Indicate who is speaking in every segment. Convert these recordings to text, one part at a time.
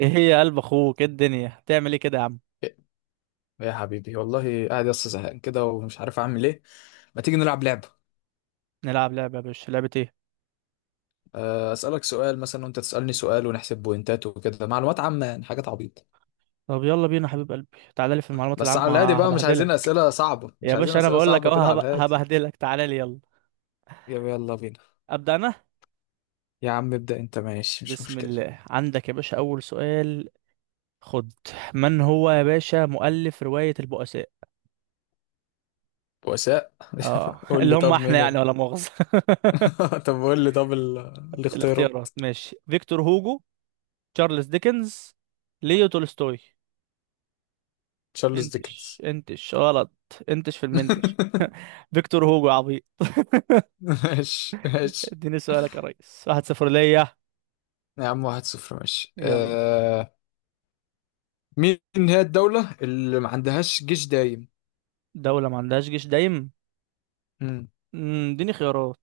Speaker 1: ايه هي يا قلب اخوك؟ ايه الدنيا هتعمل ايه كده يا عم؟
Speaker 2: يا حبيبي والله قاعد يا اسطى زهقان كده ومش عارف اعمل ايه. ما تيجي نلعب لعبه؟
Speaker 1: نلعب لعبه يا باشا؟ لعبه ايه؟
Speaker 2: اسالك سؤال مثلا وانت تسالني سؤال ونحسب بوينتات وكده معلومات عامه يعني حاجات عبيطه.
Speaker 1: طب يلا بينا يا حبيب قلبي. تعالى لي في المعلومات
Speaker 2: بس على الهادي
Speaker 1: العامه
Speaker 2: بقى، مش عايزين
Speaker 1: هبهدلك.
Speaker 2: اسئله صعبه،
Speaker 1: يا
Speaker 2: مش عايزين
Speaker 1: باشا انا
Speaker 2: اسئله
Speaker 1: بقول لك
Speaker 2: صعبه
Speaker 1: اهو
Speaker 2: كده على الهادي.
Speaker 1: هبهدلك. تعالى لي يلا.
Speaker 2: يا يلا بينا.
Speaker 1: ابدا انا.
Speaker 2: يا عم ابدا، انت ماشي مش
Speaker 1: بسم
Speaker 2: مشكله.
Speaker 1: الله. عندك يا باشا اول سؤال. خد. من هو يا باشا مؤلف روايه البؤساء؟
Speaker 2: بؤساء.
Speaker 1: اه
Speaker 2: قول
Speaker 1: اللي
Speaker 2: لي
Speaker 1: هم
Speaker 2: طب
Speaker 1: احنا
Speaker 2: مين
Speaker 1: يعني
Speaker 2: ال...
Speaker 1: ولا مؤاخذه.
Speaker 2: طب قول لي طب. الاختيارات.
Speaker 1: الاختيارات ماشي: فيكتور هوجو، تشارلز ديكنز، ليو تولستوي.
Speaker 2: تشارلز ديكنز.
Speaker 1: انتش غلط. انتش في المنتش. فيكتور هوجو يا عبيط.
Speaker 2: ماشي ماشي.
Speaker 1: اديني سؤالك يا ريس. واحد صفر ليا.
Speaker 2: يا عم، واحد صفر، ماشي.
Speaker 1: يلا.
Speaker 2: مين هي الدولة اللي ما عندهاش جيش دايم؟
Speaker 1: دولة ما عندهاش جيش دايم؟
Speaker 2: مم.
Speaker 1: مم، اديني خيارات.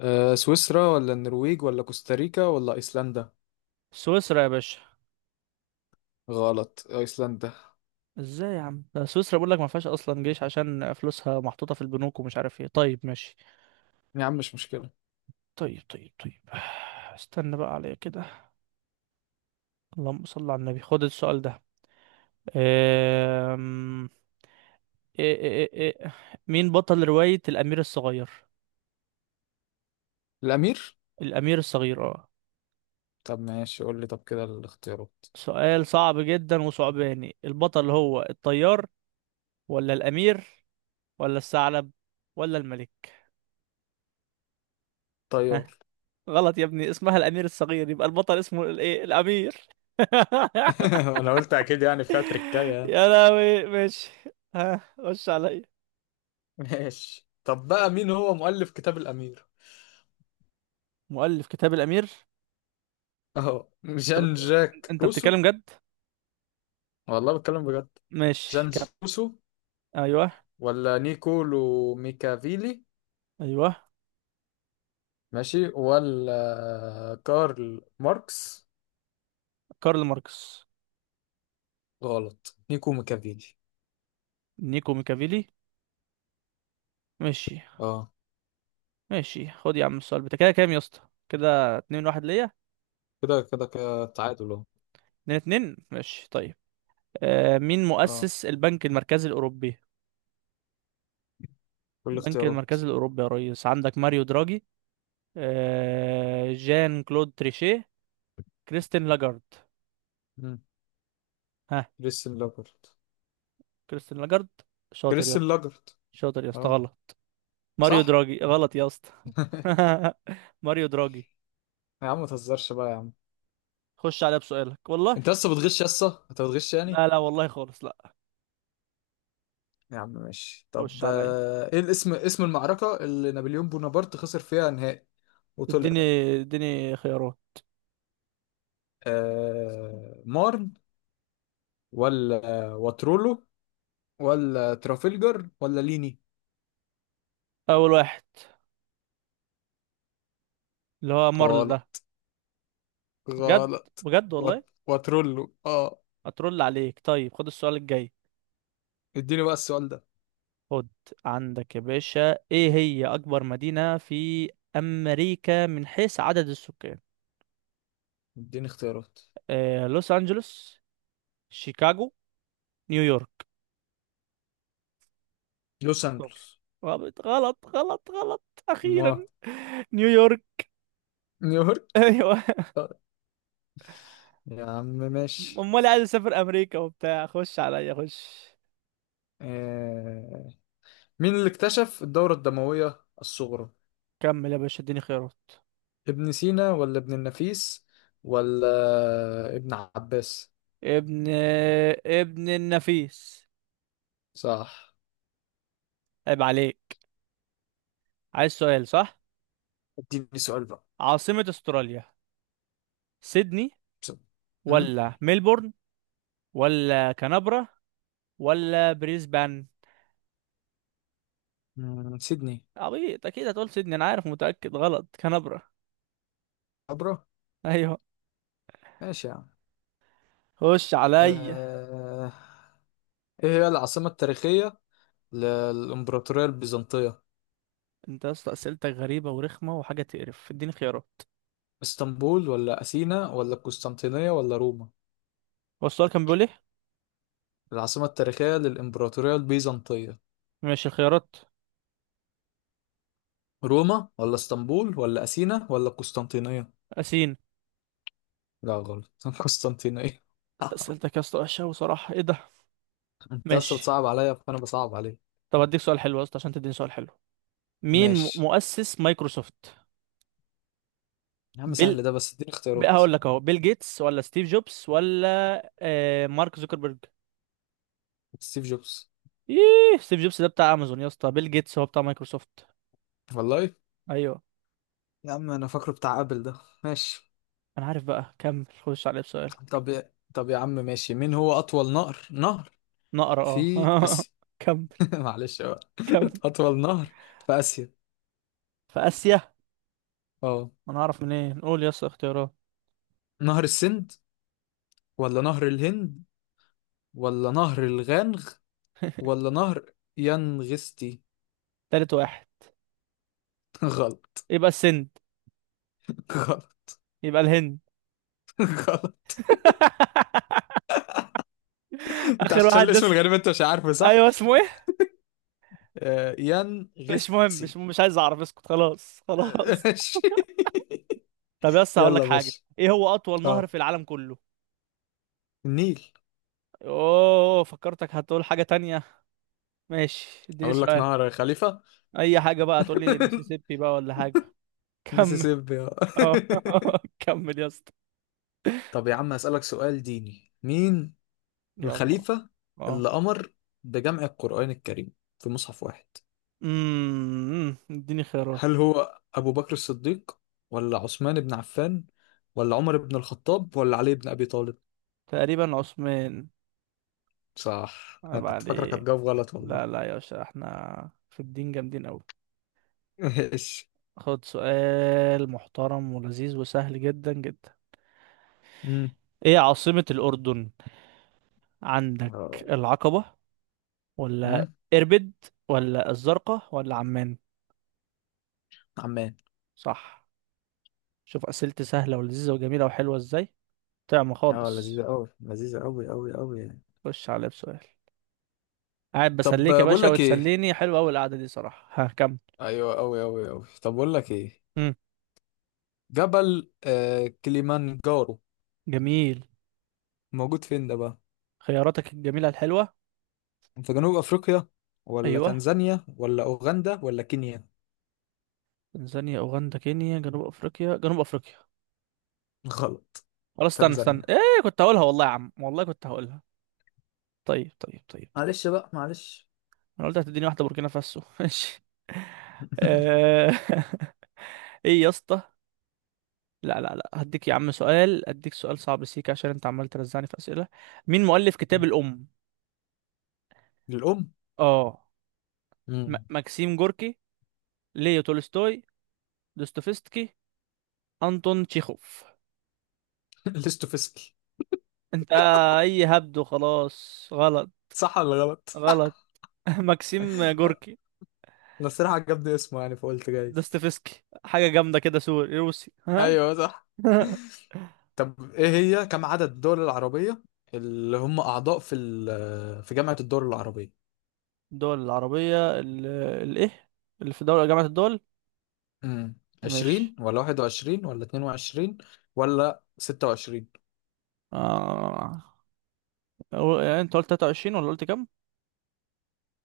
Speaker 2: سويسرا ولا النرويج ولا كوستاريكا ولا أيسلندا؟
Speaker 1: سويسرا يا باشا.
Speaker 2: غلط، أيسلندا.
Speaker 1: ازاي يا عم؟ ده سويسرا بقول لك ما فيهاش اصلا جيش عشان فلوسها محطوطة في البنوك ومش عارف ايه. طيب ماشي.
Speaker 2: يا عم مش مشكلة.
Speaker 1: طيب طيب طيب. استنى بقى عليا كده. اللهم صل على النبي. خد السؤال ده. أم... إيه إيه إيه إيه. مين بطل رواية الأمير الصغير؟
Speaker 2: الأمير؟
Speaker 1: الأمير الصغير، اه.
Speaker 2: طب ماشي، قول لي طب كده الاختيارات.
Speaker 1: سؤال صعب جدا وصعباني. البطل هو الطيار، ولا الأمير، ولا الثعلب، ولا الملك؟ ها.
Speaker 2: طيار.
Speaker 1: غلط يا ابني. اسمها الامير الصغير، يبقى البطل اسمه الايه؟ الامير.
Speaker 2: أنا قلت أكيد يعني فيها تركاية يعني.
Speaker 1: يا لهوي، ماشي. ها، خش عليا.
Speaker 2: ماشي، طب بقى مين هو مؤلف كتاب الأمير؟
Speaker 1: مؤلف كتاب الامير.
Speaker 2: أهو جان جاك
Speaker 1: انت
Speaker 2: روسو.
Speaker 1: بتتكلم جد؟
Speaker 2: والله بتكلم بجد.
Speaker 1: ماشي
Speaker 2: جان
Speaker 1: كم.
Speaker 2: جاك روسو
Speaker 1: ايوه.
Speaker 2: ولا نيكولو ميكافيلي؟
Speaker 1: ايوه.
Speaker 2: ماشي، ولا كارل ماركس؟
Speaker 1: كارل ماركس.
Speaker 2: غلط، نيكو ميكافيلي.
Speaker 1: نيكو ميكافيلي. ماشي.
Speaker 2: اه.
Speaker 1: ماشي. خد يا عم السؤال بتاع كده. كام يا اسطى؟ كده اتنين واحد ليا.
Speaker 2: كده كده كده، تعادل اهو.
Speaker 1: اتنين اتنين، ماشي طيب. آه، مين
Speaker 2: اه.
Speaker 1: مؤسس البنك المركزي الاوروبي؟
Speaker 2: كل
Speaker 1: البنك
Speaker 2: الاختيارات.
Speaker 1: المركزي الاوروبي يا ريس. عندك ماريو دراجي، آه، جان كلود تريشيه، كريستين لاجارد.
Speaker 2: مم.
Speaker 1: ها.
Speaker 2: كريستيان لاجرت.
Speaker 1: كريستين لاجارد. شاطر يا اسطى.
Speaker 2: كريستيان لاجرت.
Speaker 1: شاطر يا اسطى،
Speaker 2: اه.
Speaker 1: غلط. ماريو
Speaker 2: صح.
Speaker 1: دراجي، غلط يا اسطى. ماريو دراجي.
Speaker 2: يا عم ما تهزرش بقى يا عم.
Speaker 1: خش عليا بسؤالك والله.
Speaker 2: انت لسه بتغش، لسه انت بتغش يعني.
Speaker 1: لا لا والله خالص، لا.
Speaker 2: يا عم ماشي، طب
Speaker 1: خش
Speaker 2: ده،
Speaker 1: عليا.
Speaker 2: ايه الاسم، اسم المعركة اللي نابليون بونابرت خسر فيها نهائي وطلع؟
Speaker 1: اديني اديني خيارات.
Speaker 2: مارن، ولا واترولو، ولا ترافلجر، ولا ليني؟
Speaker 1: اول واحد، اللي هو مارل ده.
Speaker 2: غلط.
Speaker 1: بجد.
Speaker 2: غلط.
Speaker 1: بجد والله.
Speaker 2: واترولو، اه.
Speaker 1: اترول عليك. طيب خد السؤال الجاي.
Speaker 2: اديني بقى السؤال ده.
Speaker 1: خد. عندك يا باشا، ايه هي اكبر مدينة في امريكا من حيث عدد السكان؟
Speaker 2: اديني اختيارات.
Speaker 1: آه، لوس أنجلوس، شيكاغو، نيويورك.
Speaker 2: لوس
Speaker 1: اختار.
Speaker 2: انجلوس.
Speaker 1: غلط غلط غلط غلط.
Speaker 2: ما،
Speaker 1: أخيرا. نيويورك.
Speaker 2: نيويورك.
Speaker 1: أيوه.
Speaker 2: آه، يا عم ماشي.
Speaker 1: أمال عايز أسافر أمريكا وبتاع. خش عليا، خش.
Speaker 2: آه... مين اللي اكتشف الدورة الدموية الصغرى؟
Speaker 1: كمل يا باشا، اديني خيارات.
Speaker 2: ابن سينا، ولا ابن النفيس، ولا ابن عباس؟
Speaker 1: ابن ابن النفيس.
Speaker 2: صح.
Speaker 1: عيب عليك. عايز سؤال صح.
Speaker 2: اديني سؤال بقى.
Speaker 1: عاصمة استراليا: سيدني،
Speaker 2: بسرعة. مم؟
Speaker 1: ولا ميلبورن، ولا كانبرا، ولا بريسبان؟
Speaker 2: مم، سيدني.
Speaker 1: عبيط، اكيد هتقول سيدني، انا عارف. متأكد. غلط. كانبرا.
Speaker 2: عبرة.
Speaker 1: ايوه.
Speaker 2: ماشي يا عم.
Speaker 1: خش عليا.
Speaker 2: آه... ايه هي العاصمة التاريخية للإمبراطورية البيزنطية؟
Speaker 1: انت يا اسطى اسئلتك غريبه ورخمه وحاجه تقرف. اديني خيارات.
Speaker 2: اسطنبول ولا أثينا ولا القسطنطينية ولا روما؟
Speaker 1: هو السؤال كان بيقول ايه؟
Speaker 2: العاصمة التاريخية للإمبراطورية البيزنطية.
Speaker 1: ماشي، خيارات.
Speaker 2: روما ولا اسطنبول ولا أثينا ولا القسطنطينية؟
Speaker 1: اسين.
Speaker 2: لا، غلط، القسطنطينية.
Speaker 1: اسئلتك يا اسطى وحشه، وصراحه ايه ده.
Speaker 2: انت اصلا
Speaker 1: ماشي.
Speaker 2: بتصعب عليا فانا بصعب عليك.
Speaker 1: طب اديك سؤال حلو يا اسطى عشان تديني سؤال حلو. مين
Speaker 2: ماشي.
Speaker 1: مؤسس مايكروسوفت؟
Speaker 2: يا عم
Speaker 1: بيل.
Speaker 2: سهل ده، بس اديني
Speaker 1: بقى
Speaker 2: اختيارات.
Speaker 1: هقول لك اهو: بيل جيتس، ولا ستيف جوبز، ولا آه، مارك زوكربيرج؟
Speaker 2: ستيف جوبز.
Speaker 1: ايه ستيف جوبز ده؟ بتاع امازون يا اسطى. بيل جيتس هو بتاع مايكروسوفت.
Speaker 2: والله.
Speaker 1: ايوه.
Speaker 2: يا عم انا فاكره بتاع ابل ده. ماشي.
Speaker 1: انا عارف بقى. كمل، خش عليه بسؤال.
Speaker 2: طب يا عم ماشي، مين هو اطول نهر
Speaker 1: نقرا.
Speaker 2: في
Speaker 1: اه
Speaker 2: اسيا؟
Speaker 1: كمل.
Speaker 2: معلش بقى.
Speaker 1: كمل.
Speaker 2: اطول نهر في اسيا.
Speaker 1: في اسيا.
Speaker 2: اه.
Speaker 1: انا اعرف منين؟ قول يا اسطى اختيارات.
Speaker 2: نهر السند، ولا نهر الهند، ولا نهر الغانغ، ولا نهر ينغستي؟
Speaker 1: تالت واحد.
Speaker 2: غلط.
Speaker 1: يبقى السند.
Speaker 2: غلط.
Speaker 1: يبقى الهند.
Speaker 2: غلط. انت
Speaker 1: اخر
Speaker 2: عشان
Speaker 1: واحد
Speaker 2: الاسم
Speaker 1: دس.
Speaker 2: الغريب، انت مش عارفه صح.
Speaker 1: ايوه اسمه ايه؟ مش مهم،
Speaker 2: ينغستي.
Speaker 1: مش عايز اعرف. اسكت خلاص خلاص.
Speaker 2: ماشي.
Speaker 1: طب يس هقول لك
Speaker 2: يلا يا
Speaker 1: حاجه.
Speaker 2: باشا.
Speaker 1: ايه هو اطول نهر
Speaker 2: اه.
Speaker 1: في العالم كله؟
Speaker 2: النيل.
Speaker 1: اوه، فكرتك هتقول حاجه تانية. ماشي اديني
Speaker 2: اقول لك
Speaker 1: سؤال.
Speaker 2: نهر يا خليفة.
Speaker 1: اي حاجه بقى. تقول لي المسيسيبي بقى ولا حاجه. كمل.
Speaker 2: ميسيسيبي، اه.
Speaker 1: اه كمل يا اسطى.
Speaker 2: طب يا عم هسألك سؤال ديني، مين
Speaker 1: يلا.
Speaker 2: الخليفة
Speaker 1: اه.
Speaker 2: اللي أمر بجمع القرآن الكريم في مصحف واحد؟
Speaker 1: اديني خيارات.
Speaker 2: هل هو أبو بكر الصديق، ولا عثمان بن عفان، ولا عمر بن الخطاب، ولا علي بن أبي طالب؟
Speaker 1: تقريبا عثمان.
Speaker 2: صح، أنا
Speaker 1: عيب
Speaker 2: كنت فاكرك
Speaker 1: عليك.
Speaker 2: هتجاوب غلط والله.
Speaker 1: لا لا يا باشا، احنا في الدين جامدين أوي.
Speaker 2: ماشي.
Speaker 1: خد سؤال محترم ولذيذ وسهل جدا جدا.
Speaker 2: امم.
Speaker 1: ايه عاصمة الأردن؟ عندك
Speaker 2: اه.
Speaker 1: العقبة، ولا
Speaker 2: امم.
Speaker 1: إربد، ولا الزرقاء، ولا عمان؟
Speaker 2: عمان.
Speaker 1: صح. شوف أسئلتي سهلة ولذيذة وجميلة وحلوة ازاي. طعم
Speaker 2: اه،
Speaker 1: خالص.
Speaker 2: لذيذة أوي، لذيذة أوي أوي أوي يعني.
Speaker 1: خش عليا بسؤال. قاعد
Speaker 2: طب
Speaker 1: بسليك يا
Speaker 2: بقول
Speaker 1: باشا
Speaker 2: لك إيه.
Speaker 1: وتسليني. حلوة أوي القعدة دي صراحة. ها كم؟
Speaker 2: أيوة أوي أوي أوي، طب بقول لك إيه.
Speaker 1: مم.
Speaker 2: جبل كليمانجارو
Speaker 1: جميل.
Speaker 2: موجود فين ده بقى؟
Speaker 1: خياراتك الجميلة الحلوة.
Speaker 2: في جنوب أفريقيا ولا
Speaker 1: أيوه.
Speaker 2: تنزانيا ولا أوغندا ولا كينيا؟
Speaker 1: تنزانيا، أوغندا، كينيا، جنوب أفريقيا. جنوب أفريقيا.
Speaker 2: غلط،
Speaker 1: خلاص استنى استنى،
Speaker 2: تنزانيا.
Speaker 1: ايه كنت هقولها والله يا عم، والله كنت هقولها. طيب طيب طيب طيب.
Speaker 2: معلش بقى معلش.
Speaker 1: انا قلت هتديني واحده بوركينا فاسو. ماشي. آه. ايه يا اسطى؟ لا لا لا، هديك يا عم سؤال، اديك سؤال صعب سيك عشان انت عمال ترزعني في اسئله. مين مؤلف كتاب الام؟
Speaker 2: للأم.
Speaker 1: اه. م
Speaker 2: امم.
Speaker 1: ماكسيم جوركي، ليو تولستوي، دوستويفسكي، انطون تشيخوف.
Speaker 2: الاستوفسكي.
Speaker 1: انت. اي هبد وخلاص. غلط.
Speaker 2: صح ولا غلط؟
Speaker 1: غلط. ماكسيم جوركي.
Speaker 2: انا الصراحة عجبني اسمه يعني فقلت جايز.
Speaker 1: دوستويفسكي حاجه جامده كده، سوري روسي. ها.
Speaker 2: ايوه صح. طب ايه هي كم عدد الدول العربية اللي هم أعضاء في في جامعة الدول العربية؟
Speaker 1: الدول العربية الايه؟ اللي في دولة جامعة الدول.
Speaker 2: امم.
Speaker 1: مش.
Speaker 2: 20 ولا 21 ولا 22 ولا 26؟
Speaker 1: آه. يعني انت قلت 23 ولا قلت كام؟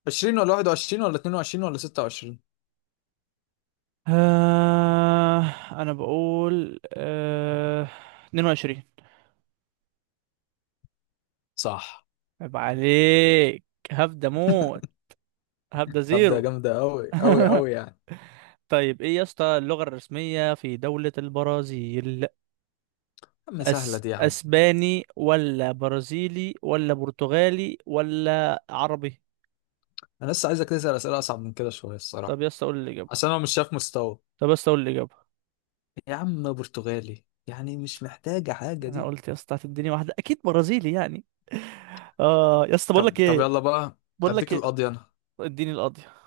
Speaker 2: 20 ولا 21 ولا 22 ولا 26.
Speaker 1: آه. انا بقول آه. 22.
Speaker 2: صح.
Speaker 1: عيب عليك. هبدأ موت. هبدأ
Speaker 2: طب ده
Speaker 1: زيرو.
Speaker 2: جامدة أوي أوي أوي يعني.
Speaker 1: طيب ايه يا اسطى اللغة الرسمية في دولة البرازيل؟
Speaker 2: يا عم سهلة دي يا عم.
Speaker 1: اسباني، ولا برازيلي، ولا برتغالي، ولا عربي؟
Speaker 2: أنا لسه عايزك تسأل أسئلة أصعب من كده شوية
Speaker 1: طب
Speaker 2: الصراحة.
Speaker 1: يا اسطى قول الإجابة.
Speaker 2: عشان أنا مش شايف مستوى.
Speaker 1: طب يا اسطى قول الإجابة.
Speaker 2: يا عم برتغالي يعني مش محتاجة حاجة
Speaker 1: انا
Speaker 2: دي.
Speaker 1: قلت يا اسطى هتديني واحده اكيد برازيلي يعني. اه يا اسطى بقول
Speaker 2: طب
Speaker 1: لك
Speaker 2: طب
Speaker 1: ايه.
Speaker 2: يلا بقى.
Speaker 1: بقول لك
Speaker 2: اديك
Speaker 1: ايه.
Speaker 2: القاضي انا.
Speaker 1: اديني القاضيه.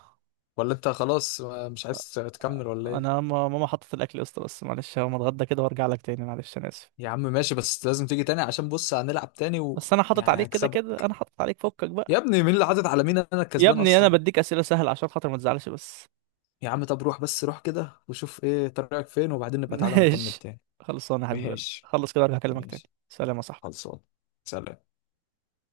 Speaker 2: ولا انت خلاص مش عايز تكمل ولا ايه؟
Speaker 1: انا ماما حطت الاكل يا اسطى بس معلش، هقوم اتغدى كده وارجع لك تاني معلش، انا اسف.
Speaker 2: يا عم ماشي، بس لازم تيجي تاني عشان بص هنلعب تاني
Speaker 1: بس انا حاطط
Speaker 2: ويعني
Speaker 1: عليك كده كده،
Speaker 2: هكسبك.
Speaker 1: انا حاطط عليك فكك
Speaker 2: يا
Speaker 1: بقى.
Speaker 2: ابني مين اللي حاطط على مين؟ انا
Speaker 1: يا
Speaker 2: الكسبان
Speaker 1: ابني انا
Speaker 2: اصلا.
Speaker 1: بديك اسئله سهله عشان خاطر ما تزعلش بس.
Speaker 2: يا عم طب روح بس، روح كده وشوف ايه طريقك فين، وبعدين نبقى تعالى نكمل
Speaker 1: ماشي.
Speaker 2: تاني.
Speaker 1: خلصانه يا حبيب قلبي،
Speaker 2: ماشي.
Speaker 1: خلص كده وارجع اكلمك تاني.
Speaker 2: ماشي.
Speaker 1: سلام يا صاحبي.
Speaker 2: خلصان. سلام.